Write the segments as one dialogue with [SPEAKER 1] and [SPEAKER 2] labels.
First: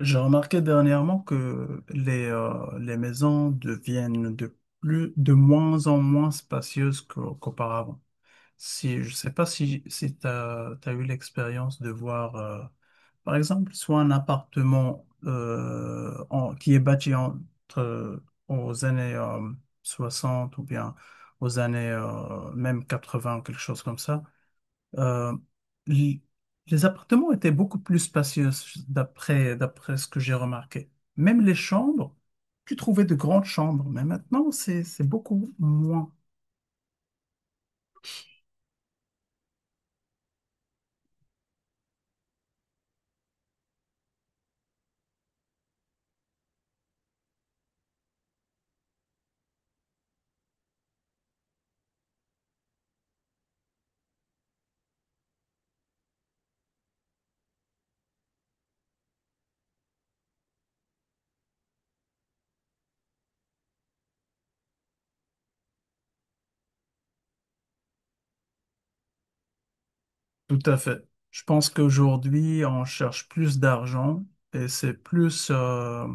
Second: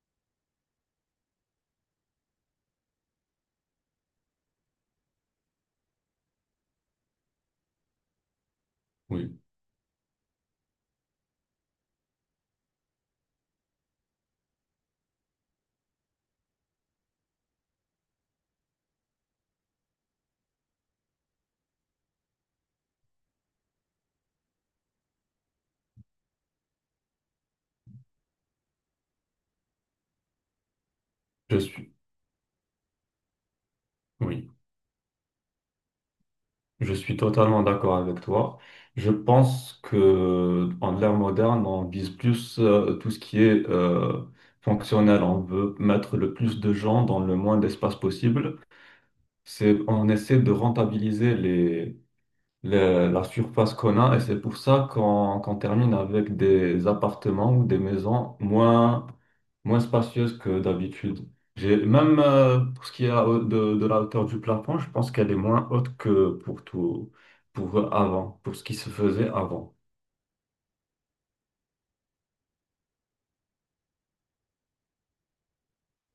[SPEAKER 1] J'ai remarqué dernièrement que les maisons deviennent de moins en moins spacieuses qu'auparavant. Si, je ne sais
[SPEAKER 2] Oui,
[SPEAKER 1] pas si tu as eu l'expérience de voir, par exemple, soit un appartement qui est bâti entre, aux années 60, ou bien aux années même 20, quelque chose comme ça. Euh, l- les appartements étaient beaucoup plus spacieux d'après ce que j'ai remarqué. Même les
[SPEAKER 2] je suis,
[SPEAKER 1] chambres, tu trouvais de grandes chambres, mais
[SPEAKER 2] oui,
[SPEAKER 1] maintenant c'est beaucoup moins.
[SPEAKER 2] je suis totalement d'accord avec toi. Je pense que en l'ère moderne, on vise plus tout ce qui est fonctionnel. On veut mettre le plus de gens dans le moins d'espace possible. C'est, on essaie de rentabiliser les, la surface qu'on a, et c'est pour ça qu'on termine avec des appartements ou des maisons moins, moins spacieuses que d'habitude. J'ai, même pour ce qui est de la hauteur du plafond, je pense qu'elle est moins haute que pour tout, pour avant, pour ce qui se faisait avant.
[SPEAKER 1] Tout à fait. Je pense qu'aujourd'hui on cherche plus d'argent, et c'est plus euh,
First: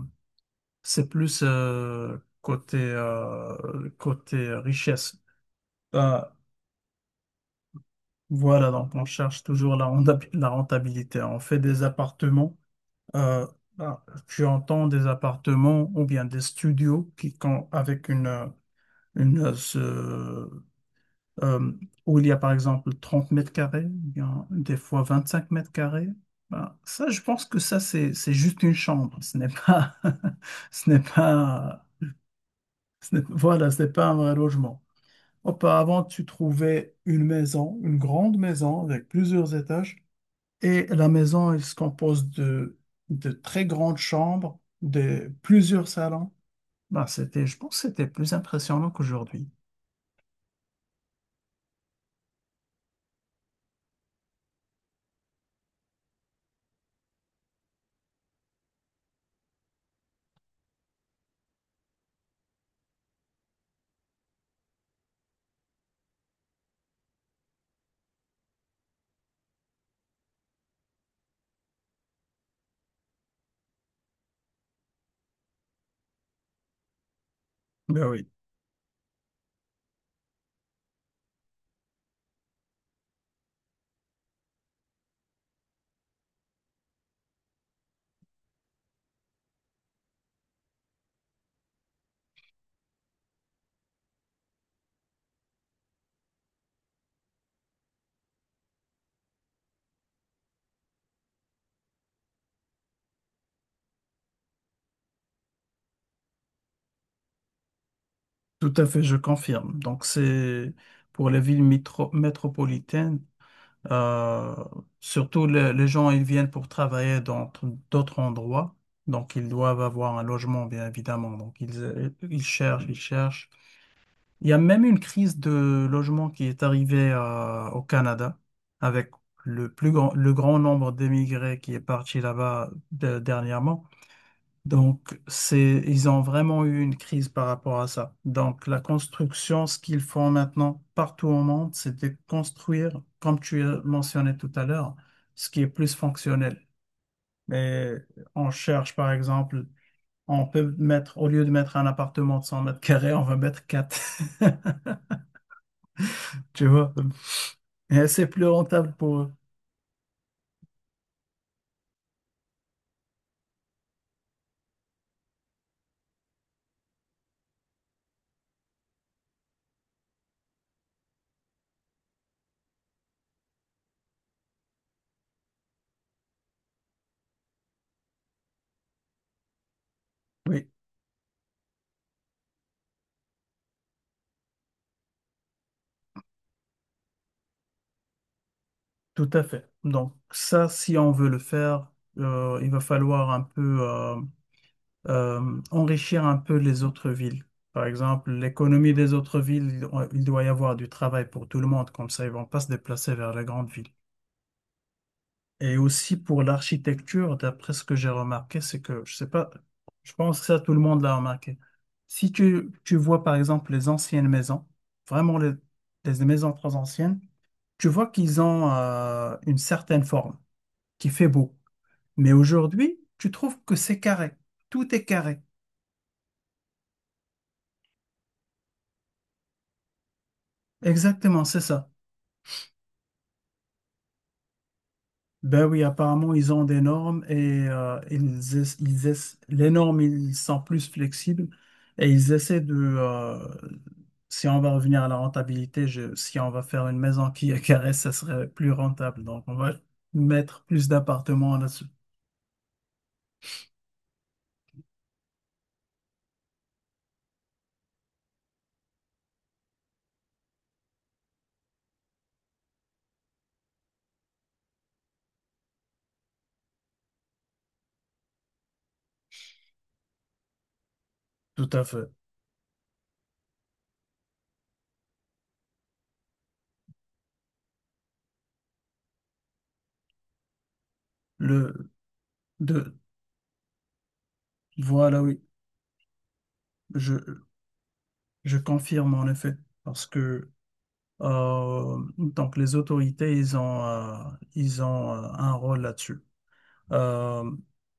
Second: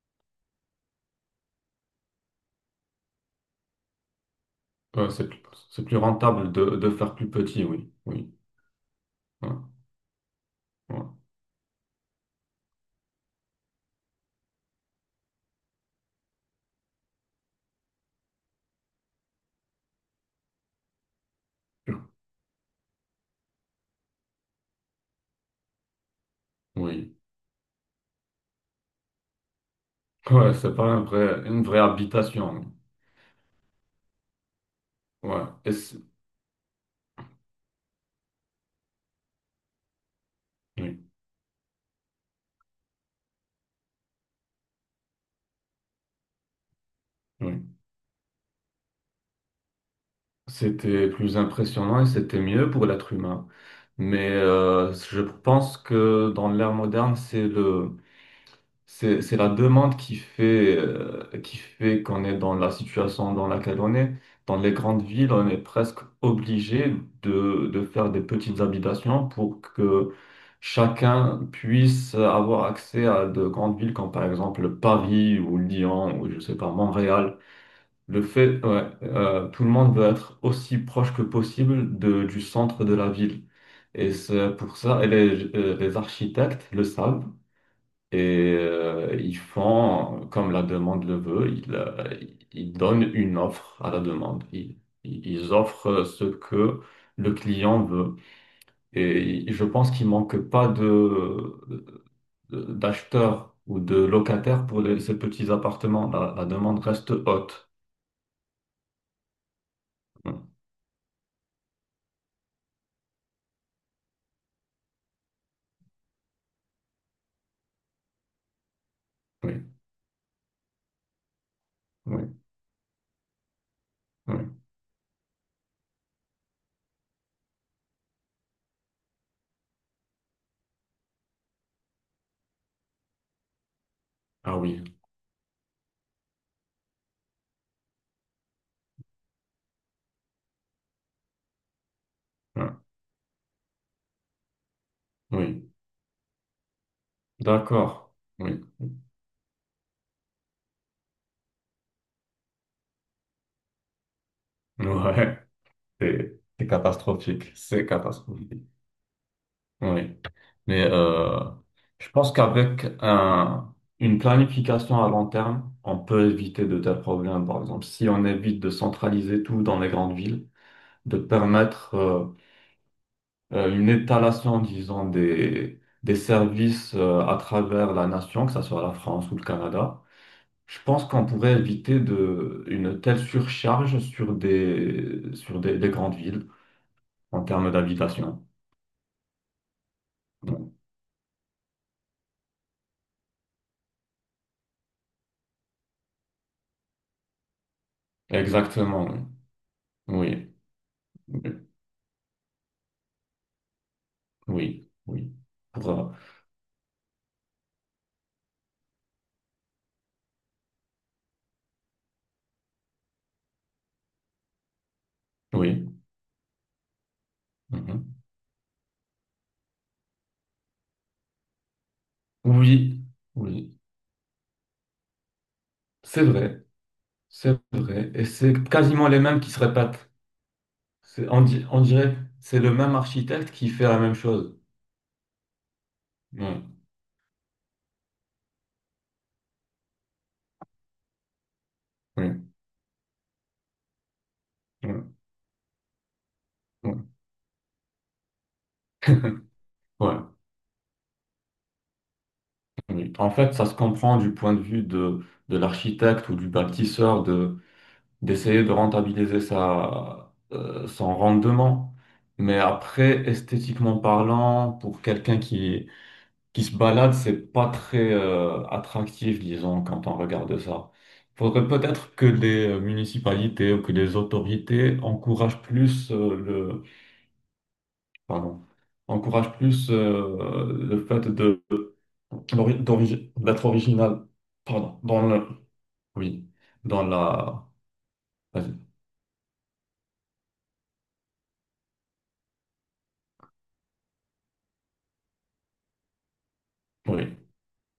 [SPEAKER 1] c'est plus euh, côté euh, côté
[SPEAKER 2] Ouais,
[SPEAKER 1] richesse.
[SPEAKER 2] c'est plus
[SPEAKER 1] Euh,
[SPEAKER 2] rentable de faire plus petit, oui, oui,
[SPEAKER 1] voilà, donc on cherche
[SPEAKER 2] ouais,
[SPEAKER 1] toujours la
[SPEAKER 2] ouais,
[SPEAKER 1] rentabilité. On fait des appartements. Euh, ah, Tu entends des appartements ou bien des studios avec une euh, où il y a par exemple 30 mètres carrés, ou bien des fois 25 mètres carrés. Ben, ça,
[SPEAKER 2] oui.
[SPEAKER 1] je pense que ça c'est juste une chambre. Ce n'est pas,
[SPEAKER 2] Ouais, c'est pas
[SPEAKER 1] ce
[SPEAKER 2] un
[SPEAKER 1] n'est
[SPEAKER 2] vrai, une vraie
[SPEAKER 1] pas,
[SPEAKER 2] habitation, oui.
[SPEAKER 1] ce n'est- voilà, ce n'est pas un vrai logement.
[SPEAKER 2] Ouais,
[SPEAKER 1] Auparavant, tu trouvais une maison, une grande maison avec plusieurs étages. Et la
[SPEAKER 2] oui,
[SPEAKER 1] maison, elle se compose de très grandes chambres, de plusieurs salons. Je pense
[SPEAKER 2] oui.
[SPEAKER 1] que c'était plus impressionnant qu'aujourd'hui.
[SPEAKER 2] C'était plus impressionnant et c'était mieux pour l'être humain. Mais je pense que dans l'ère moderne, c'est le, c'est la demande qui fait qu'on est dans la situation dans laquelle on est. Dans les grandes villes, on est presque obligé de faire des petites habitations pour que chacun puisse avoir accès à de grandes villes comme par exemple Paris ou Lyon ou je sais pas, Montréal.
[SPEAKER 1] Ben
[SPEAKER 2] Le
[SPEAKER 1] oui.
[SPEAKER 2] fait, ouais, tout le monde veut être aussi proche que possible de, du centre de la ville. Et c'est pour ça, et les architectes le savent et ils font comme la demande le veut, ils, ils donnent une offre à la demande. Ils offrent ce que le client veut. Et je pense qu'il manque pas de, d'acheteurs ou de locataires pour ces petits appartements. La demande reste haute.
[SPEAKER 1] Tout à fait, je confirme. Donc
[SPEAKER 2] Oui,
[SPEAKER 1] c'est pour les villes métropolitaines. Euh, Surtout, les gens, ils viennent pour travailler dans d'autres endroits. Donc ils
[SPEAKER 2] oui,
[SPEAKER 1] doivent avoir un logement, bien évidemment. Donc ils
[SPEAKER 2] oui,
[SPEAKER 1] cherchent, ils cherchent. Il y a
[SPEAKER 2] oui.
[SPEAKER 1] même une crise de logement qui est arrivée au Canada avec le grand nombre d'émigrés qui est parti là-bas dernièrement.
[SPEAKER 2] Ah oui,
[SPEAKER 1] Ils ont vraiment eu une crise par rapport à ça. Donc la construction, ce qu'ils font maintenant partout au monde, c'est de
[SPEAKER 2] hein,
[SPEAKER 1] construire, comme tu as mentionné tout à l'heure, ce qui est
[SPEAKER 2] oui,
[SPEAKER 1] plus fonctionnel. Mais
[SPEAKER 2] d'accord,
[SPEAKER 1] on
[SPEAKER 2] oui,
[SPEAKER 1] cherche, par exemple, on peut mettre, au lieu de mettre un appartement de 100 mètres carrés, on va mettre 4.
[SPEAKER 2] ouais, c'est
[SPEAKER 1] Tu vois?
[SPEAKER 2] catastrophique, c'est
[SPEAKER 1] Et c'est plus
[SPEAKER 2] catastrophique,
[SPEAKER 1] rentable pour eux.
[SPEAKER 2] oui. Mais je pense qu'avec un, une planification à long terme, on peut éviter de tels problèmes. Par exemple, si on évite de centraliser tout dans les grandes villes, de permettre une étalation, disons, des services à travers la nation, que ce soit la France ou le Canada.
[SPEAKER 1] Oui,
[SPEAKER 2] Je pense qu'on pourrait éviter de, une telle surcharge sur des grandes villes en termes d'habitation.
[SPEAKER 1] tout à fait. Donc, ça, si on veut le faire, il va falloir un peu. Enrichir un peu les autres villes. Par exemple, l'économie des
[SPEAKER 2] Exactement,
[SPEAKER 1] autres villes, il doit y
[SPEAKER 2] oui.
[SPEAKER 1] avoir du travail
[SPEAKER 2] Oui,
[SPEAKER 1] pour tout le monde, comme ça ils vont pas se déplacer vers les grandes villes.
[SPEAKER 2] oui, oui.
[SPEAKER 1] Et
[SPEAKER 2] Pour,
[SPEAKER 1] aussi pour l'architecture, d'après ce que j'ai remarqué, c'est que, je sais pas, je pense que ça, tout le monde l'a remarqué. Si tu, Tu vois par exemple les anciennes maisons, vraiment
[SPEAKER 2] oui.
[SPEAKER 1] les maisons très anciennes, tu vois
[SPEAKER 2] Mhm.
[SPEAKER 1] qu'ils ont une certaine forme qui fait beau. Mais aujourd'hui,
[SPEAKER 2] Oui,
[SPEAKER 1] tu trouves
[SPEAKER 2] oui.
[SPEAKER 1] que c'est carré. Tout est carré.
[SPEAKER 2] C'est vrai, c'est vrai. Et c'est quasiment les mêmes qui se répètent. C'est, on,
[SPEAKER 1] Exactement, c'est
[SPEAKER 2] on
[SPEAKER 1] ça.
[SPEAKER 2] dirait c'est le même architecte qui fait la même chose.
[SPEAKER 1] Ben oui, apparemment, ils ont
[SPEAKER 2] Oui,
[SPEAKER 1] des normes, et les normes, ils sont plus flexibles, et ils
[SPEAKER 2] oui,
[SPEAKER 1] essaient si on va revenir à
[SPEAKER 2] oui,
[SPEAKER 1] la rentabilité, si on va faire une
[SPEAKER 2] oui.
[SPEAKER 1] maison qui est carrée, ça serait plus rentable. Donc on va
[SPEAKER 2] Ouais,
[SPEAKER 1] mettre plus d'appartements là-dessus.
[SPEAKER 2] oui. En fait, ça se comprend du point de vue de l'architecte ou du bâtisseur d'essayer de rentabiliser sa, son rendement. Mais après, esthétiquement parlant, pour quelqu'un qui se balade, c'est pas très attractif, disons, quand on regarde ça. Il faudrait
[SPEAKER 1] Tout à fait.
[SPEAKER 2] peut-être que les municipalités ou que les autorités encouragent plus le, pardon, encouragent plus le fait de
[SPEAKER 1] Le, de,
[SPEAKER 2] d'être original, pardon,
[SPEAKER 1] voilà,
[SPEAKER 2] dans
[SPEAKER 1] oui,
[SPEAKER 2] le, oui, dans
[SPEAKER 1] je,
[SPEAKER 2] la,
[SPEAKER 1] je
[SPEAKER 2] vas-y,
[SPEAKER 1] confirme en effet. Parce que donc les autorités, ils ont un rôle là-dessus.
[SPEAKER 2] oui,
[SPEAKER 1] Euh,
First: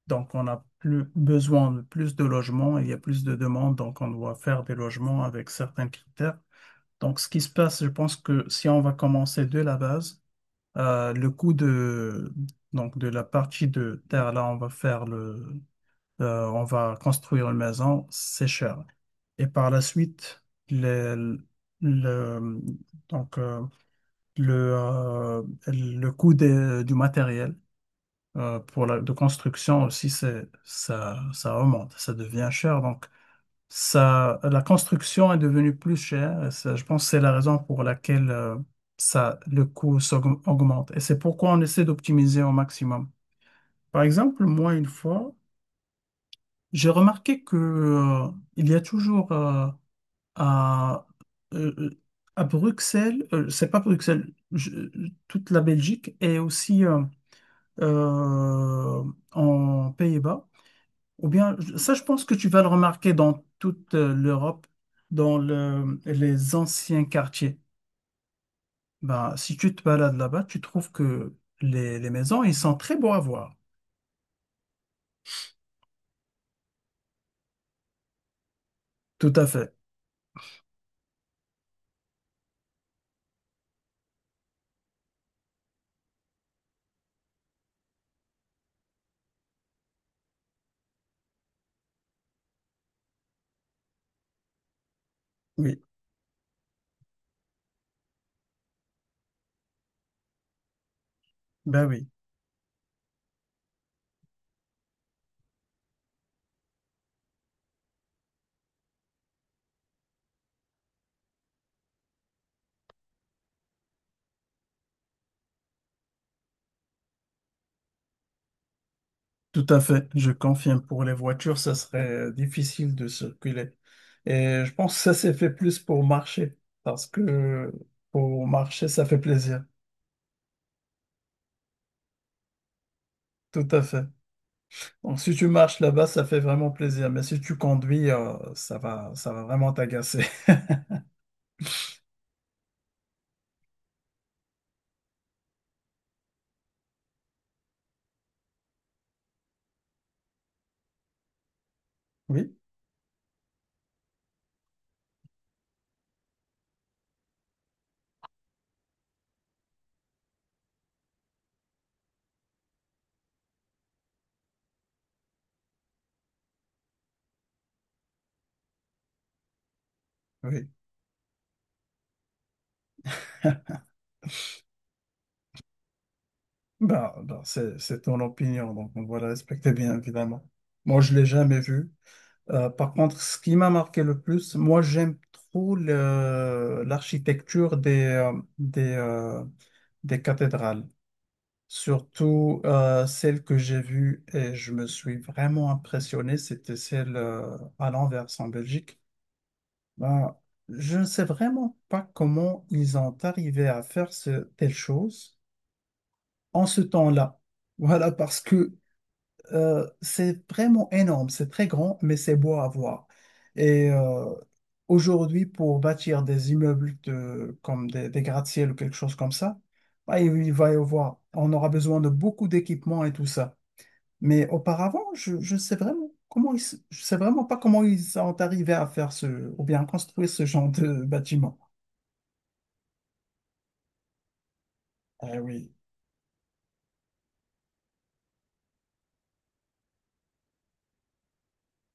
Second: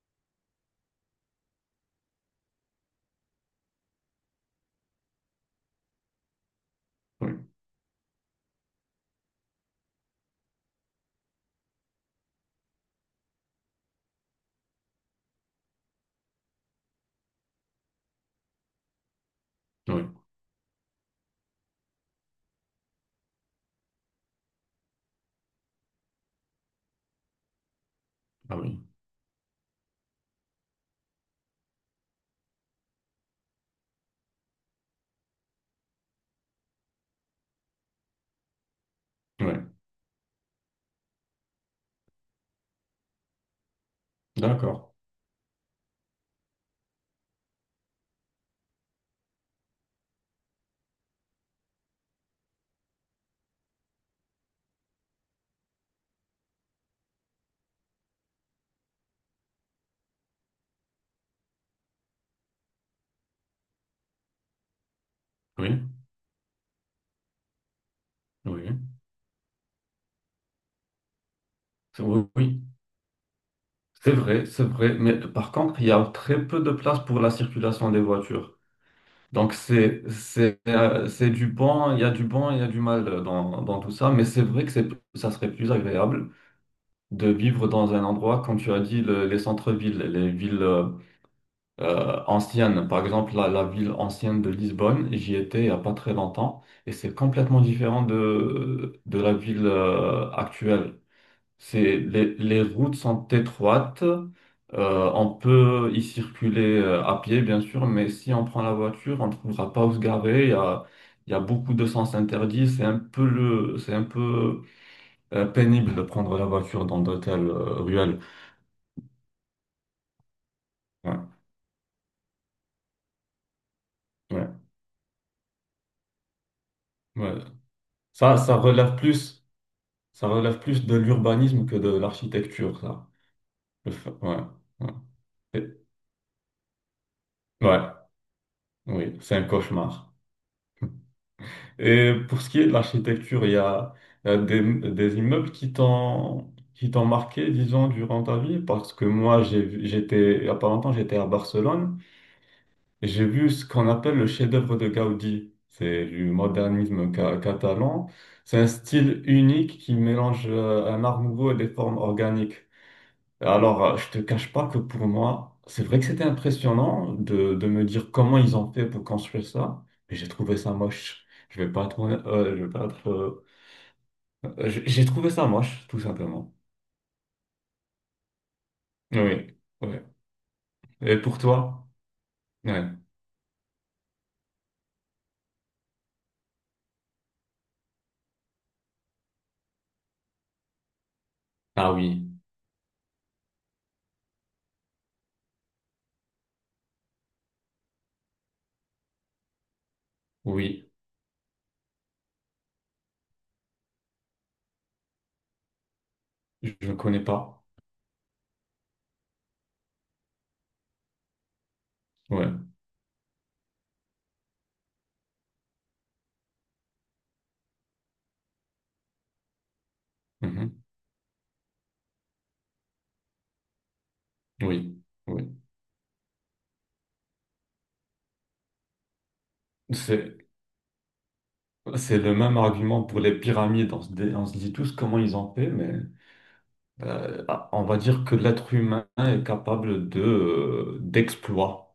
[SPEAKER 1] donc on a plus besoin de plus de logements, il y a plus de demandes, donc on doit faire des logements avec certains critères. Donc ce
[SPEAKER 2] oui,
[SPEAKER 1] qui se passe, je pense que si on va commencer de la base, le coût de, donc de la partie de terre, là, on va on va construire une maison, c'est cher. Et par la
[SPEAKER 2] oui,
[SPEAKER 1] suite, le, le, donc, euh, le coût du matériel
[SPEAKER 2] ah oui.
[SPEAKER 1] pour la de construction aussi, ça remonte, ça devient cher. Donc ça, la construction est devenue plus chère. Et ça, je pense que c'est la raison pour laquelle le
[SPEAKER 2] Ouais,
[SPEAKER 1] coût augmente. Et c'est pourquoi on essaie d'optimiser au maximum. Par exemple, moi, une
[SPEAKER 2] d'accord.
[SPEAKER 1] fois, j'ai remarqué que il y a toujours à, euh, euh, à Bruxelles, c'est pas Bruxelles, toute la Belgique et aussi euh, en Pays-Bas. Ou bien, ça, je pense que tu vas le remarquer dans toute l'Europe, dans
[SPEAKER 2] Oui,
[SPEAKER 1] les anciens quartiers.
[SPEAKER 2] oui,
[SPEAKER 1] Ben, si tu te balades là-bas, tu trouves que les
[SPEAKER 2] Oui,
[SPEAKER 1] maisons, ils
[SPEAKER 2] oui.
[SPEAKER 1] sont très beaux à voir.
[SPEAKER 2] C'est vrai, c'est vrai. Mais par contre, il y a très peu de place pour la circulation des voitures.
[SPEAKER 1] Tout à
[SPEAKER 2] Donc
[SPEAKER 1] fait.
[SPEAKER 2] c'est c'est du bon, il y a du bon, il y a du mal dans, dans tout ça. Mais c'est vrai que c'est ça serait plus agréable de vivre dans un endroit, comme tu as dit, les centres-villes, les villes anciennes. Par exemple, la ville ancienne de Lisbonne, j'y étais il n'y a
[SPEAKER 1] Oui,
[SPEAKER 2] pas très longtemps, et c'est complètement différent de la ville actuelle.
[SPEAKER 1] ben
[SPEAKER 2] C'est
[SPEAKER 1] oui,
[SPEAKER 2] les routes sont étroites. On peut y circuler à pied, bien sûr, mais si on prend la voiture, on ne trouvera pas où se garer. Il y a beaucoup de sens interdits. C'est un peu le, c'est un peu pénible de prendre la voiture dans d'hôtels ruelles.
[SPEAKER 1] tout à fait. Je confirme, pour les
[SPEAKER 2] Ouais,
[SPEAKER 1] voitures, ça serait difficile de circuler.
[SPEAKER 2] ouais,
[SPEAKER 1] Et je pense que ça s'est fait plus pour marcher, parce
[SPEAKER 2] ouais.
[SPEAKER 1] que
[SPEAKER 2] Ça,
[SPEAKER 1] pour marcher, ça fait plaisir.
[SPEAKER 2] ça relève plus de l'urbanisme que de l'architecture, ça.
[SPEAKER 1] Tout à fait.
[SPEAKER 2] Ouais, ouais.
[SPEAKER 1] Donc si tu
[SPEAKER 2] Et-
[SPEAKER 1] marches là-bas, ça fait vraiment plaisir. Mais si tu
[SPEAKER 2] ouais,
[SPEAKER 1] conduis,
[SPEAKER 2] oui,
[SPEAKER 1] ça
[SPEAKER 2] c'est un
[SPEAKER 1] va vraiment
[SPEAKER 2] cauchemar.
[SPEAKER 1] t'agacer.
[SPEAKER 2] Et pour ce qui est de l'architecture, il y a des immeubles qui t'ont marqué, disons, durant ta vie, parce que moi, j'ai, j'étais, il y a pas longtemps, j'étais à Barcelone,
[SPEAKER 1] Oui,
[SPEAKER 2] et j'ai vu ce qu'on appelle le chef-d'œuvre de Gaudi. C'est du modernisme catalan. C'est un style unique qui mélange un art nouveau et des formes organiques. Alors, je te cache pas que pour moi, c'est vrai que c'était impressionnant de me dire comment ils ont fait pour construire ça, mais j'ai trouvé
[SPEAKER 1] oui.
[SPEAKER 2] ça moche. Je vais pas être, je vais pas être, j'ai trouvé ça moche, tout simplement.
[SPEAKER 1] Ben, ben, c'est ton opinion, donc on doit la
[SPEAKER 2] Oui,
[SPEAKER 1] respecter bien
[SPEAKER 2] ouais.
[SPEAKER 1] évidemment. Moi, je
[SPEAKER 2] Et
[SPEAKER 1] l'ai
[SPEAKER 2] pour
[SPEAKER 1] jamais
[SPEAKER 2] toi?
[SPEAKER 1] vu.
[SPEAKER 2] Ouais.
[SPEAKER 1] Par contre, ce qui m'a marqué le plus, moi, j'aime trop l'architecture des, euh, des cathédrales.
[SPEAKER 2] Ah oui,
[SPEAKER 1] Surtout celle que j'ai vue et je me suis vraiment impressionné, c'était celle à l'Anvers en Belgique. Ben,
[SPEAKER 2] oui,
[SPEAKER 1] je ne sais vraiment pas comment ils ont arrivé à faire ce, telle chose en ce
[SPEAKER 2] je ne connais
[SPEAKER 1] temps-là.
[SPEAKER 2] pas.
[SPEAKER 1] Voilà, parce que c'est vraiment énorme, c'est très grand, mais c'est
[SPEAKER 2] Ouais.
[SPEAKER 1] beau à voir. Et aujourd'hui, pour bâtir des immeubles de, comme des gratte-ciel ou quelque chose comme ça, bah, il va y
[SPEAKER 2] Mhm.
[SPEAKER 1] avoir, on aura besoin de beaucoup d'équipements et tout ça. Mais
[SPEAKER 2] Oui,
[SPEAKER 1] auparavant,
[SPEAKER 2] oui.
[SPEAKER 1] je sais vraiment comment je sais vraiment pas comment ils sont arrivés à faire ce, ou bien construire
[SPEAKER 2] C'est,
[SPEAKER 1] ce genre de bâtiment.
[SPEAKER 2] c'est le même argument pour les pyramides. On se, on se dit tous comment ils
[SPEAKER 1] Eh
[SPEAKER 2] ont fait,
[SPEAKER 1] oui.
[SPEAKER 2] mais on va dire que l'être humain est capable de d'exploits.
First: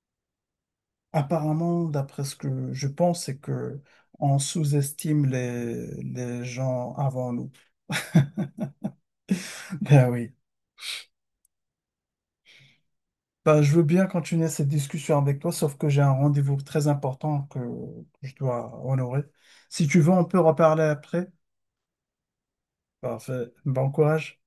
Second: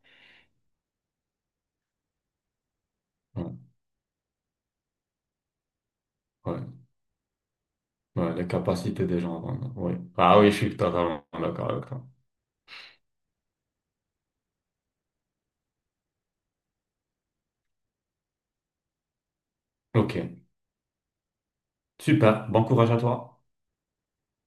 [SPEAKER 1] Apparemment, d'après ce que je pense, c'est
[SPEAKER 2] Ouais,
[SPEAKER 1] que on sous-estime les
[SPEAKER 2] ouais,
[SPEAKER 1] gens avant nous.
[SPEAKER 2] ouais, les capacités des gens. Vraiment, ouais.
[SPEAKER 1] Ben oui.
[SPEAKER 2] Ah oui, je suis totalement d'accord avec toi.
[SPEAKER 1] Ben, je veux bien continuer cette discussion avec toi, sauf que j'ai un rendez-vous très important que je dois honorer. Si tu veux,
[SPEAKER 2] Ok,
[SPEAKER 1] on peut reparler après.
[SPEAKER 2] super. Bon courage à toi.
[SPEAKER 1] Parfait. Bon courage.